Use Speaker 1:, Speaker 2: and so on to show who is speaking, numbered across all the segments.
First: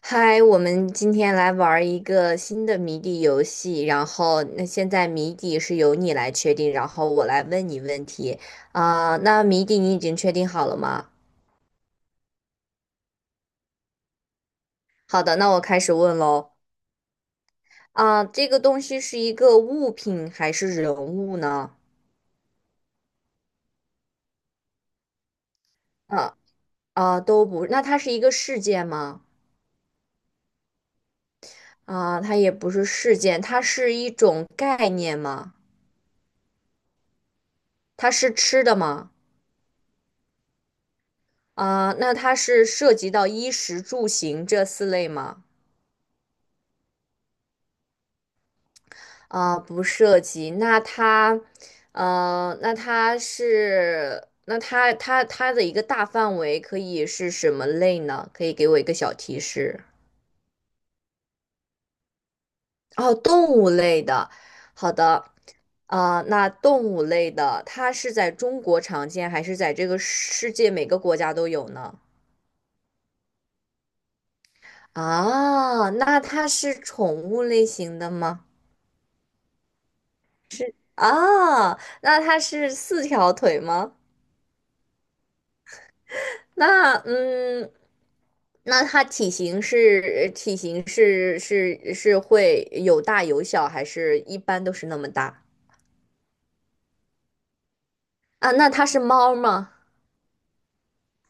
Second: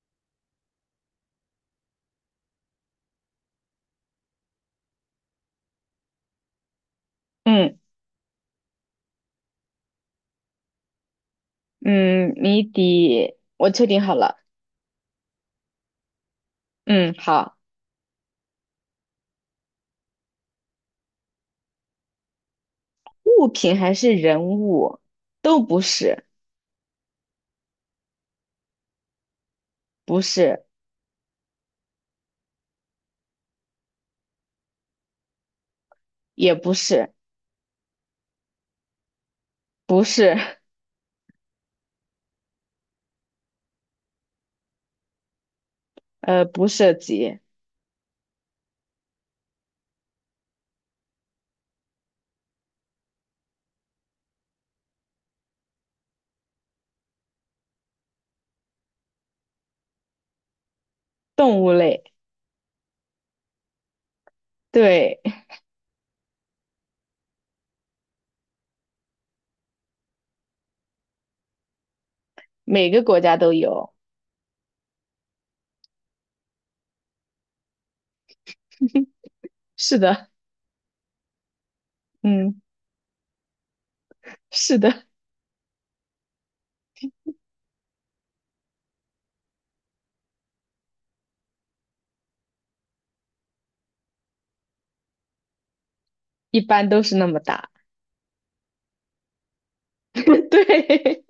Speaker 1: 嗨，我们今天来玩儿一个新的谜底游戏，然后那现在谜底是由你来确定，然后我来问
Speaker 2: 嗯
Speaker 1: 你问题。啊、那谜底你已经确定好了吗？
Speaker 2: 嗯，谜底我确定好了。
Speaker 1: 好的，那我开始问喽。
Speaker 2: 嗯，好，
Speaker 1: 啊、这个东西是一个物品还是人物呢？
Speaker 2: 物品还是人物，都不是。
Speaker 1: 啊、都不，那它是一个事件吗？
Speaker 2: 不是。
Speaker 1: 啊、它也不是事件，它是一种概念吗？
Speaker 2: 也不是。
Speaker 1: 它是吃的吗？
Speaker 2: 不是。
Speaker 1: 啊、那它是涉及到衣食住行这四类吗？
Speaker 2: 不涉及。
Speaker 1: 啊，不涉及。那它，那它是，那它的一个大范围可以是什么类呢？可以给我一个小提示。
Speaker 2: 动物类。
Speaker 1: 哦，动物类的。好
Speaker 2: 对，
Speaker 1: 的，啊，那动物类的，它是在中国常见，还是在这个世界每个国家都有呢？
Speaker 2: 每个国家都有。
Speaker 1: 啊，那它是宠物类型的吗？
Speaker 2: 是的。
Speaker 1: 啊，那它
Speaker 2: 嗯，
Speaker 1: 是四条腿吗？
Speaker 2: 是的。
Speaker 1: 那嗯，那它体型会有大有小，还是一般都是那么大？
Speaker 2: 一般都是那么大。
Speaker 1: 啊？那它是猫吗？
Speaker 2: 对，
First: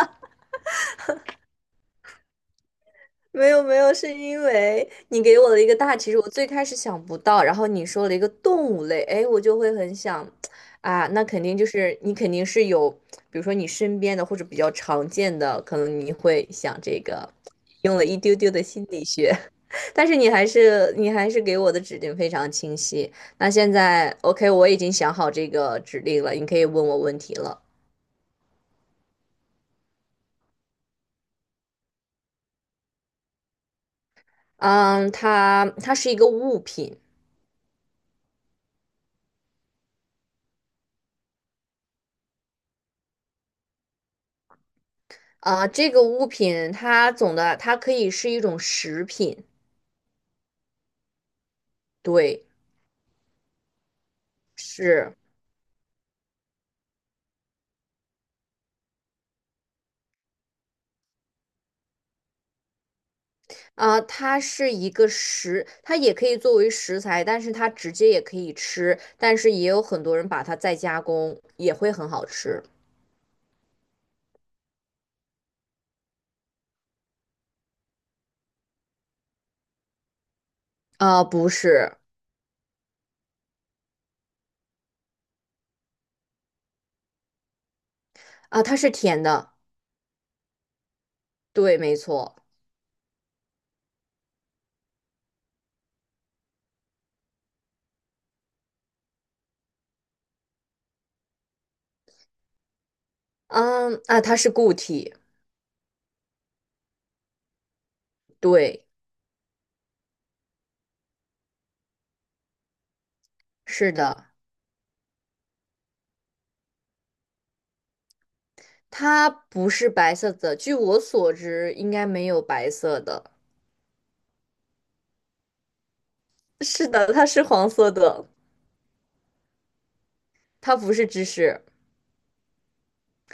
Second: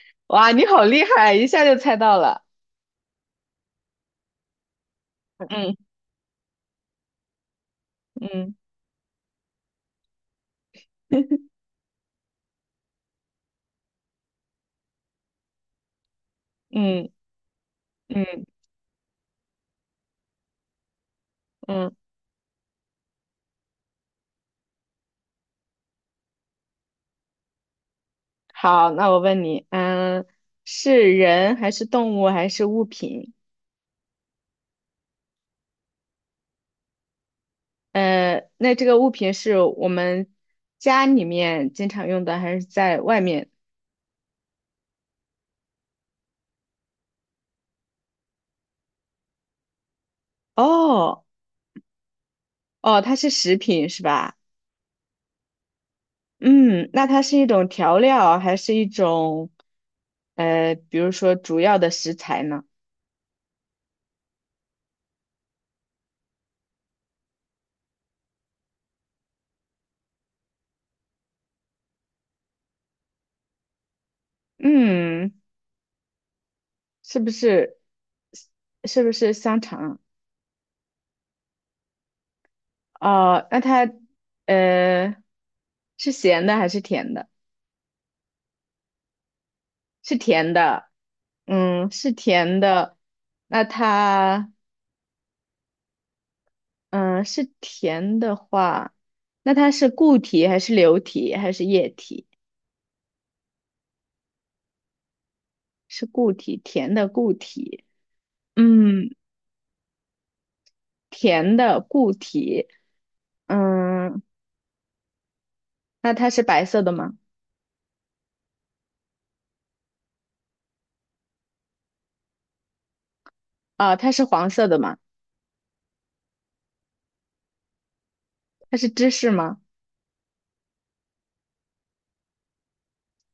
Speaker 2: 哇，你好厉害，一下就猜到了。
Speaker 1: 没有没有，是因为你给我的一个
Speaker 2: 嗯
Speaker 1: 大其实我最开始想不到，然后你说了一个
Speaker 2: 嗯
Speaker 1: 动物类，哎，我就会很想，啊，那肯定就是你肯定是有，比如说你身边的或者比较常见的，可能你会想这
Speaker 2: 嗯
Speaker 1: 个，用了一丢
Speaker 2: 嗯
Speaker 1: 丢的心理学，但是你还是给我的
Speaker 2: 嗯，
Speaker 1: 指令非常清晰。那现在 OK,我已经想好这个指令了，你可以问我问题了。
Speaker 2: 好，那我问你，是人还是动物还是物品？
Speaker 1: 嗯，它是一个物品。
Speaker 2: 那这个物品是我们家里面经常用的，还是在外面？
Speaker 1: 啊、这个物品它总的它可以是一种食品，
Speaker 2: 哦
Speaker 1: 对，
Speaker 2: 哦，它是食品是吧？
Speaker 1: 是，
Speaker 2: 嗯，那它是一种调料，还是一种比如说主要的食材呢？
Speaker 1: 啊、它是一个食，它也可以作为食材，但是它直接也可以吃，但是也有很多人把它再加工，也会很好吃。
Speaker 2: 嗯，是不是是不是香肠？
Speaker 1: 啊、不是，
Speaker 2: 啊哦，那它呃是咸的还是甜的？
Speaker 1: 啊、它是甜的，
Speaker 2: 是甜的。
Speaker 1: 对，
Speaker 2: 嗯，
Speaker 1: 没
Speaker 2: 是
Speaker 1: 错，
Speaker 2: 甜的。那它。嗯、呃是甜的话，那它是固体还是流体还是液体？
Speaker 1: 嗯，啊、它是固体，
Speaker 2: 是固体。甜的固体。
Speaker 1: 对，
Speaker 2: 嗯，甜的固体。
Speaker 1: 是
Speaker 2: 嗯，
Speaker 1: 的，
Speaker 2: 那它是白色的吗？
Speaker 1: 它不是白色的，据我所知，应该没有白色的，
Speaker 2: 啊、它是黄色的吗？
Speaker 1: 是的，它是黄色的，
Speaker 2: 它是芝士吗？
Speaker 1: 它不是芝士。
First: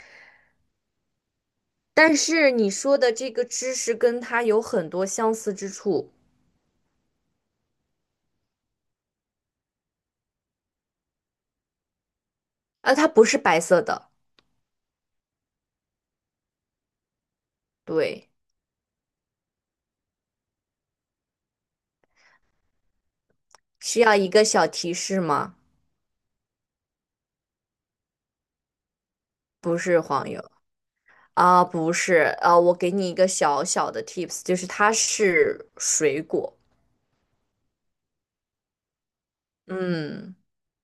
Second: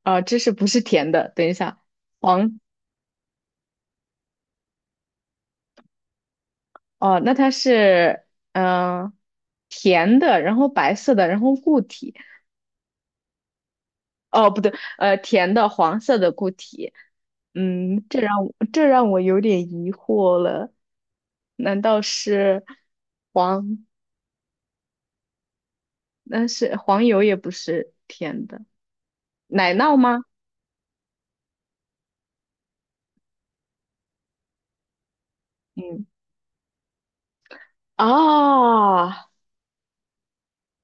Speaker 2: 啊、芝士不是甜的。等一下，
Speaker 1: 但是
Speaker 2: 黄
Speaker 1: 你说的这个知识跟它有很多相似之处，
Speaker 2: 哦，那它是嗯、呃甜的，然后白色的，然后固体。
Speaker 1: 啊，它不是白色的，
Speaker 2: 哦，不对，甜的黄色的固体，嗯，这
Speaker 1: 对，
Speaker 2: 让我有点疑惑了。难道是黄？
Speaker 1: 需要一个小提示吗？
Speaker 2: 那是黄油也不是甜的，奶
Speaker 1: 不
Speaker 2: 酪
Speaker 1: 是
Speaker 2: 吗？
Speaker 1: 黄油，啊，不是啊，我给你一个小小的 tips,就是它是
Speaker 2: 嗯，
Speaker 1: 水果，
Speaker 2: 哦
Speaker 1: 嗯，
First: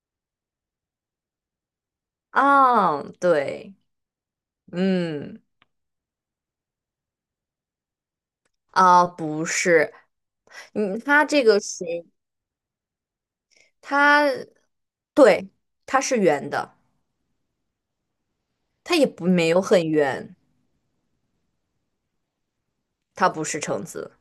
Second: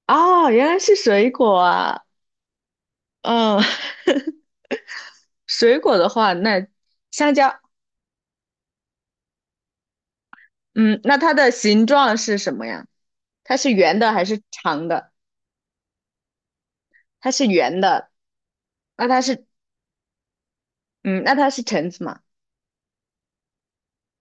Speaker 2: 哦，原来是水果啊。
Speaker 1: 啊，
Speaker 2: 嗯，
Speaker 1: 对，嗯，
Speaker 2: 水果的话，那香蕉？
Speaker 1: 啊，不是，
Speaker 2: 嗯，
Speaker 1: 嗯，
Speaker 2: 那
Speaker 1: 它
Speaker 2: 它
Speaker 1: 这
Speaker 2: 的
Speaker 1: 个
Speaker 2: 形
Speaker 1: 水，
Speaker 2: 状是什么呀？它是圆的还
Speaker 1: 它
Speaker 2: 是长的？
Speaker 1: 对，它是圆的，
Speaker 2: 它是圆的。
Speaker 1: 它
Speaker 2: 那
Speaker 1: 也
Speaker 2: 它
Speaker 1: 不
Speaker 2: 是，
Speaker 1: 没有很圆，
Speaker 2: 嗯，那它是橙子吗？
Speaker 1: 它不是橙子，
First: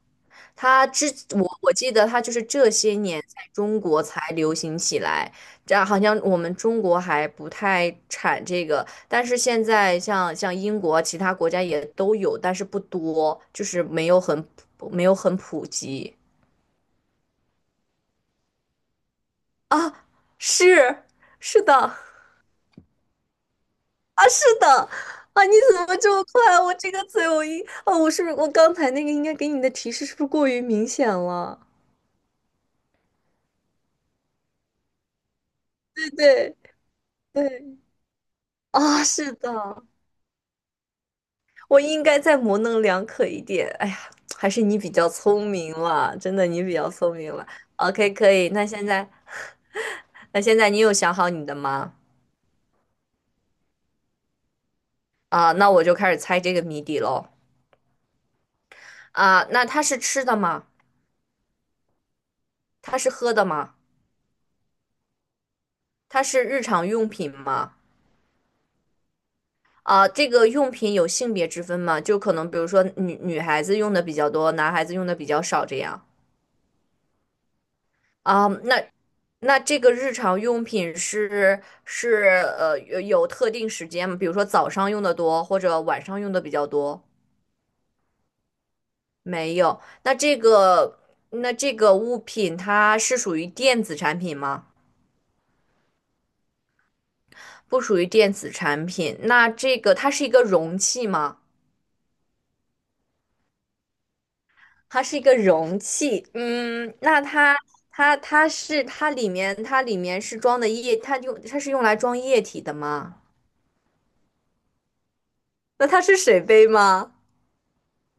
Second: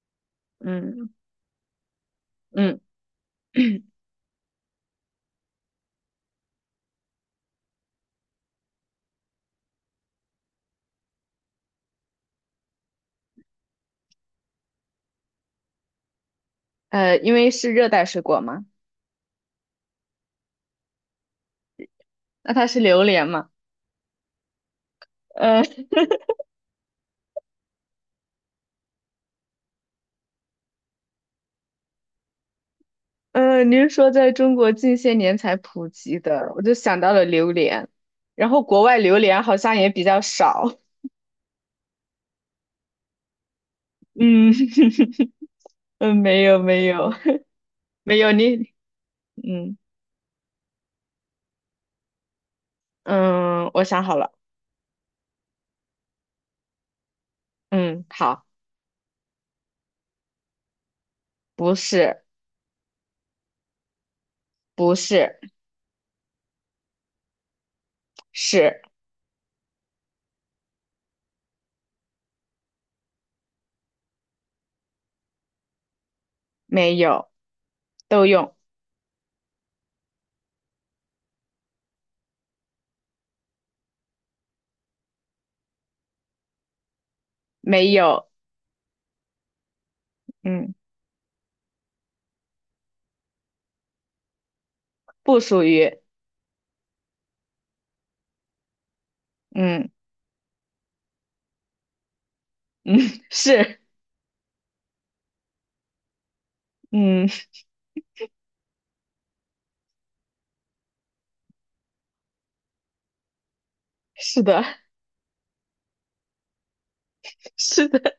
Speaker 1: 他之
Speaker 2: 嗯
Speaker 1: 我记得他就是这
Speaker 2: 嗯，
Speaker 1: 些年在中 国才流行起来，这样好像我们中国还不太产这个，但是现在像英国啊其他国家也都有，但是不多，就是没有很普及。
Speaker 2: 因为是热带水果嘛。
Speaker 1: 啊，是是的，
Speaker 2: 那它是榴莲嘛？
Speaker 1: 啊是的啊，你
Speaker 2: 呃
Speaker 1: 怎么这么快啊？我这个嘴我一哦，我是不是我刚才那个应该给你的提示是不是过于明显了？
Speaker 2: 您说在中国近些年才普
Speaker 1: 对
Speaker 2: 及的，
Speaker 1: 对
Speaker 2: 我就想到了榴
Speaker 1: 对，
Speaker 2: 莲，然后国外
Speaker 1: 啊，
Speaker 2: 榴
Speaker 1: 是
Speaker 2: 莲好像
Speaker 1: 的。
Speaker 2: 也比较少。
Speaker 1: 我应该再模棱两可一点。哎呀，还
Speaker 2: 嗯
Speaker 1: 是你比较 聪明
Speaker 2: 嗯，
Speaker 1: 了，真
Speaker 2: 没
Speaker 1: 的
Speaker 2: 有
Speaker 1: 你比
Speaker 2: 没
Speaker 1: 较
Speaker 2: 有。
Speaker 1: 聪明 了。OK,
Speaker 2: 没
Speaker 1: 可
Speaker 2: 有
Speaker 1: 以。那
Speaker 2: 你。
Speaker 1: 现在，
Speaker 2: 嗯
Speaker 1: 那现在你有想好你的吗？
Speaker 2: 嗯，我想好了。
Speaker 1: 啊，那我就开始猜这个谜底喽。
Speaker 2: 嗯，好。
Speaker 1: 啊，那它是吃的吗？
Speaker 2: 不是。
Speaker 1: 它是喝的吗？
Speaker 2: 不是。
Speaker 1: 它是日常用品吗？
Speaker 2: 是。
Speaker 1: 啊，这个用品有性别之分吗？就可能比如说女孩子用的比较多，男孩子用的比较少这样。
Speaker 2: 没有，都
Speaker 1: 啊，
Speaker 2: 用。
Speaker 1: 那那这个日常用品是有特定时间吗？比如说早上用的多，或者晚上用的比较多？
Speaker 2: 没有。
Speaker 1: 没有。
Speaker 2: 嗯，
Speaker 1: 那这个物品它是属于电子产品吗？
Speaker 2: 不属于。
Speaker 1: 不属于电子产品。那这
Speaker 2: 嗯
Speaker 1: 个它是一个容器吗？
Speaker 2: 嗯， 是。
Speaker 1: 它是一个容器。嗯，那
Speaker 2: 嗯，
Speaker 1: 它它里面是装的液，它是用来装液体的吗？
Speaker 2: 是的。
Speaker 1: 那它是水杯吗？
Speaker 2: 是的，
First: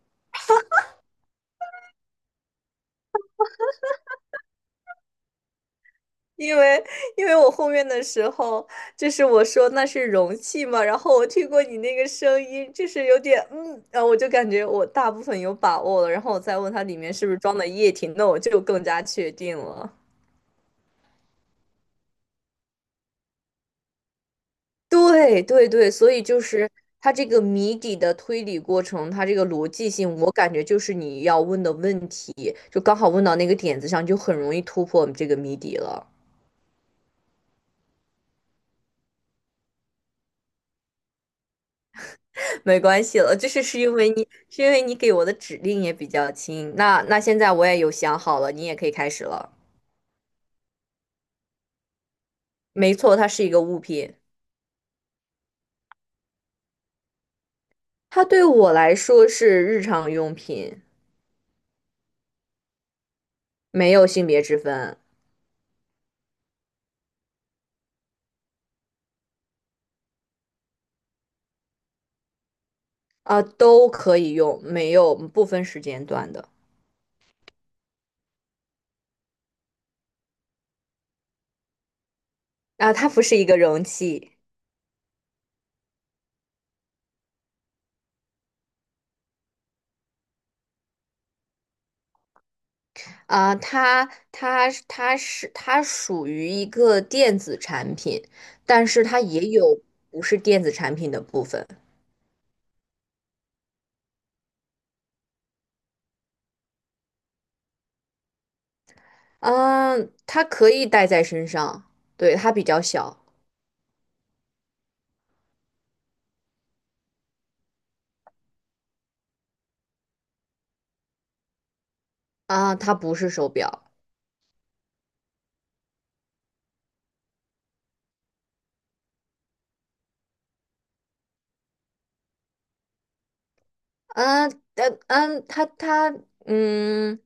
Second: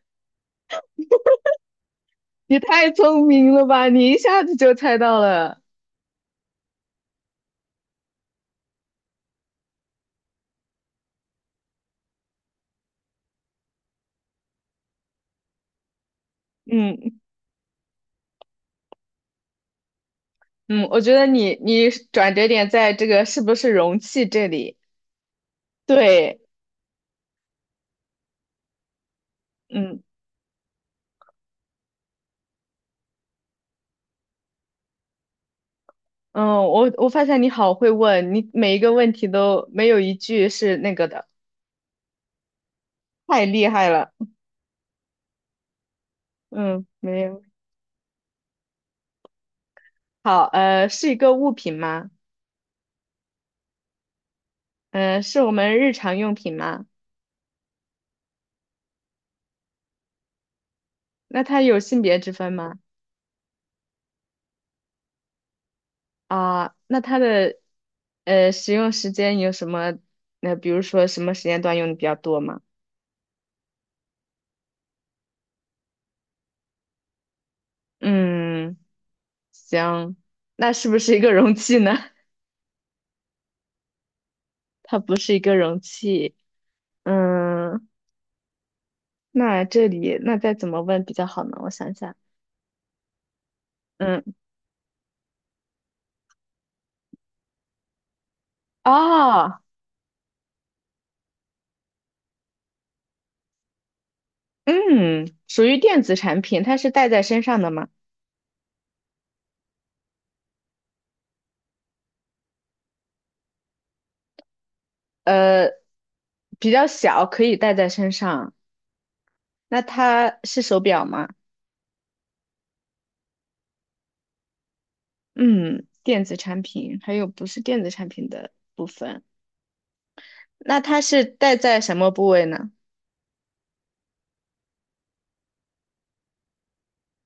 Speaker 2: 你太聪明了吧！你一下子就猜到了。
Speaker 1: 因为因为我后面的时候，就是我说那是容器嘛，然后我听过你那个声音，就是有点嗯，然后我就感觉我大部分有把握了，然后我再问它里面
Speaker 2: 嗯
Speaker 1: 是不是装的液体，那我就更加确定了。
Speaker 2: 嗯，我觉得你转折点在这个是不是容器这里？
Speaker 1: 对对对，所以就
Speaker 2: 对。
Speaker 1: 是它这个谜底的推理过程，它这个逻辑
Speaker 2: 嗯
Speaker 1: 性，我感觉就是你要问的问题，就刚好问到那个点子上，就很容易突破这个谜底了。
Speaker 2: 嗯，我发现你好会问，你每一个问题都没有一句是那个的。
Speaker 1: 没关系了，
Speaker 2: 太
Speaker 1: 就是
Speaker 2: 厉
Speaker 1: 是
Speaker 2: 害
Speaker 1: 因为
Speaker 2: 了。
Speaker 1: 你是因为你给我的指令也比较轻。
Speaker 2: 嗯，
Speaker 1: 那
Speaker 2: 没
Speaker 1: 那现
Speaker 2: 有。
Speaker 1: 在我也有想好了，你也可以开始了。
Speaker 2: 好，是一个物品吗？
Speaker 1: 没错，它是一个物品，
Speaker 2: 是我们日常用品吗？
Speaker 1: 它对我来说是日常用品，
Speaker 2: 那它有性别之分吗？
Speaker 1: 没有性别之分，
Speaker 2: 啊，那它的使用时间有什么？那比如说什么时间段用的比较多吗？
Speaker 1: 啊，都可以用，没有不分时间段的。
Speaker 2: 嗯，行，那是不是一个容器呢？
Speaker 1: 啊。它不是一个容器，
Speaker 2: 它不是一个容器。嗯，那这里那再怎么问比较好呢？我想想。
Speaker 1: 啊，它
Speaker 2: 嗯，
Speaker 1: 它属于一个电子产品，但是它也
Speaker 2: 哦，
Speaker 1: 有不是电子产品的部分。
Speaker 2: 嗯，属于电子产品，它是带在身上的吗？
Speaker 1: 嗯，它可以戴在身上，对，它比较小，
Speaker 2: 呃，比较小，可以带在身上。那它是手表吗？
Speaker 1: 啊，它不是手表，
Speaker 2: 嗯，电子产品还有不是电子产品的部分，那它是戴在什么部位呢？
Speaker 1: 啊，嗯但嗯，它它嗯，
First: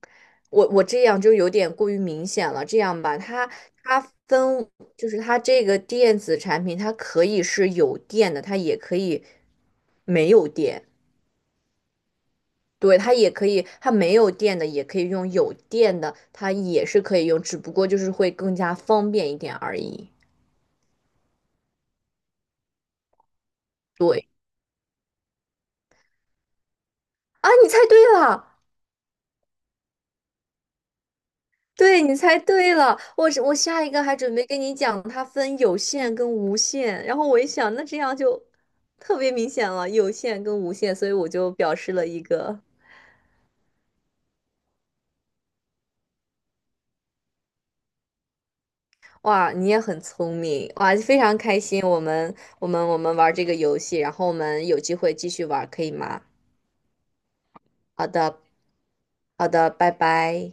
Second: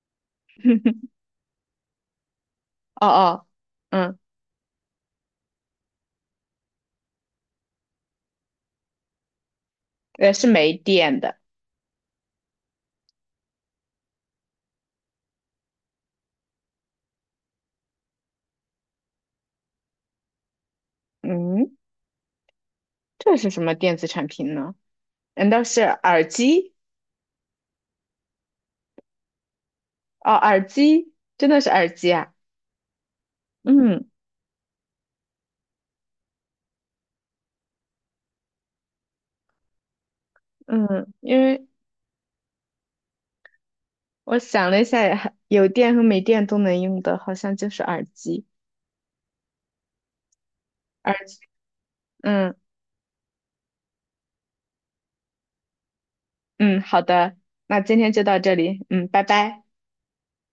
Speaker 1: 我这 样就有点过于明显了，这样
Speaker 2: 哦
Speaker 1: 吧，
Speaker 2: 哦。
Speaker 1: 它它
Speaker 2: 嗯，
Speaker 1: 分就是它这个电子产品，它可以是有电的，它也可以没
Speaker 2: 是
Speaker 1: 有
Speaker 2: 没
Speaker 1: 电，
Speaker 2: 电的。
Speaker 1: 对，它也可以，它没有电的也可以用，有电的它也是可以用，只不过就是会更加方便一点而已。
Speaker 2: 嗯，这是什么电子产
Speaker 1: 对，
Speaker 2: 品呢？难道是耳机？
Speaker 1: 啊，你猜对了。
Speaker 2: 哦，耳机，真的是耳
Speaker 1: 对，
Speaker 2: 机
Speaker 1: 你
Speaker 2: 啊。
Speaker 1: 猜对了，我是我下一个
Speaker 2: 嗯
Speaker 1: 还准备跟你讲，它分有限跟无限，然后我一想，那这样就特别明显了，有限跟无限，所以
Speaker 2: 嗯，
Speaker 1: 我
Speaker 2: 因
Speaker 1: 就
Speaker 2: 为
Speaker 1: 表示了一个，
Speaker 2: 我想了一下，有电和没电都能用的，好像就是耳机。
Speaker 1: 哇，你也很聪明，哇，
Speaker 2: 耳
Speaker 1: 非常
Speaker 2: 机。
Speaker 1: 开心，我们
Speaker 2: 嗯
Speaker 1: 我们我们玩这个游戏，然后我们有机会继续玩，可以吗？
Speaker 2: 嗯，好的。那今
Speaker 1: 好
Speaker 2: 天就到
Speaker 1: 的，
Speaker 2: 这里，嗯，拜
Speaker 1: 好
Speaker 2: 拜。
Speaker 1: 的，拜拜。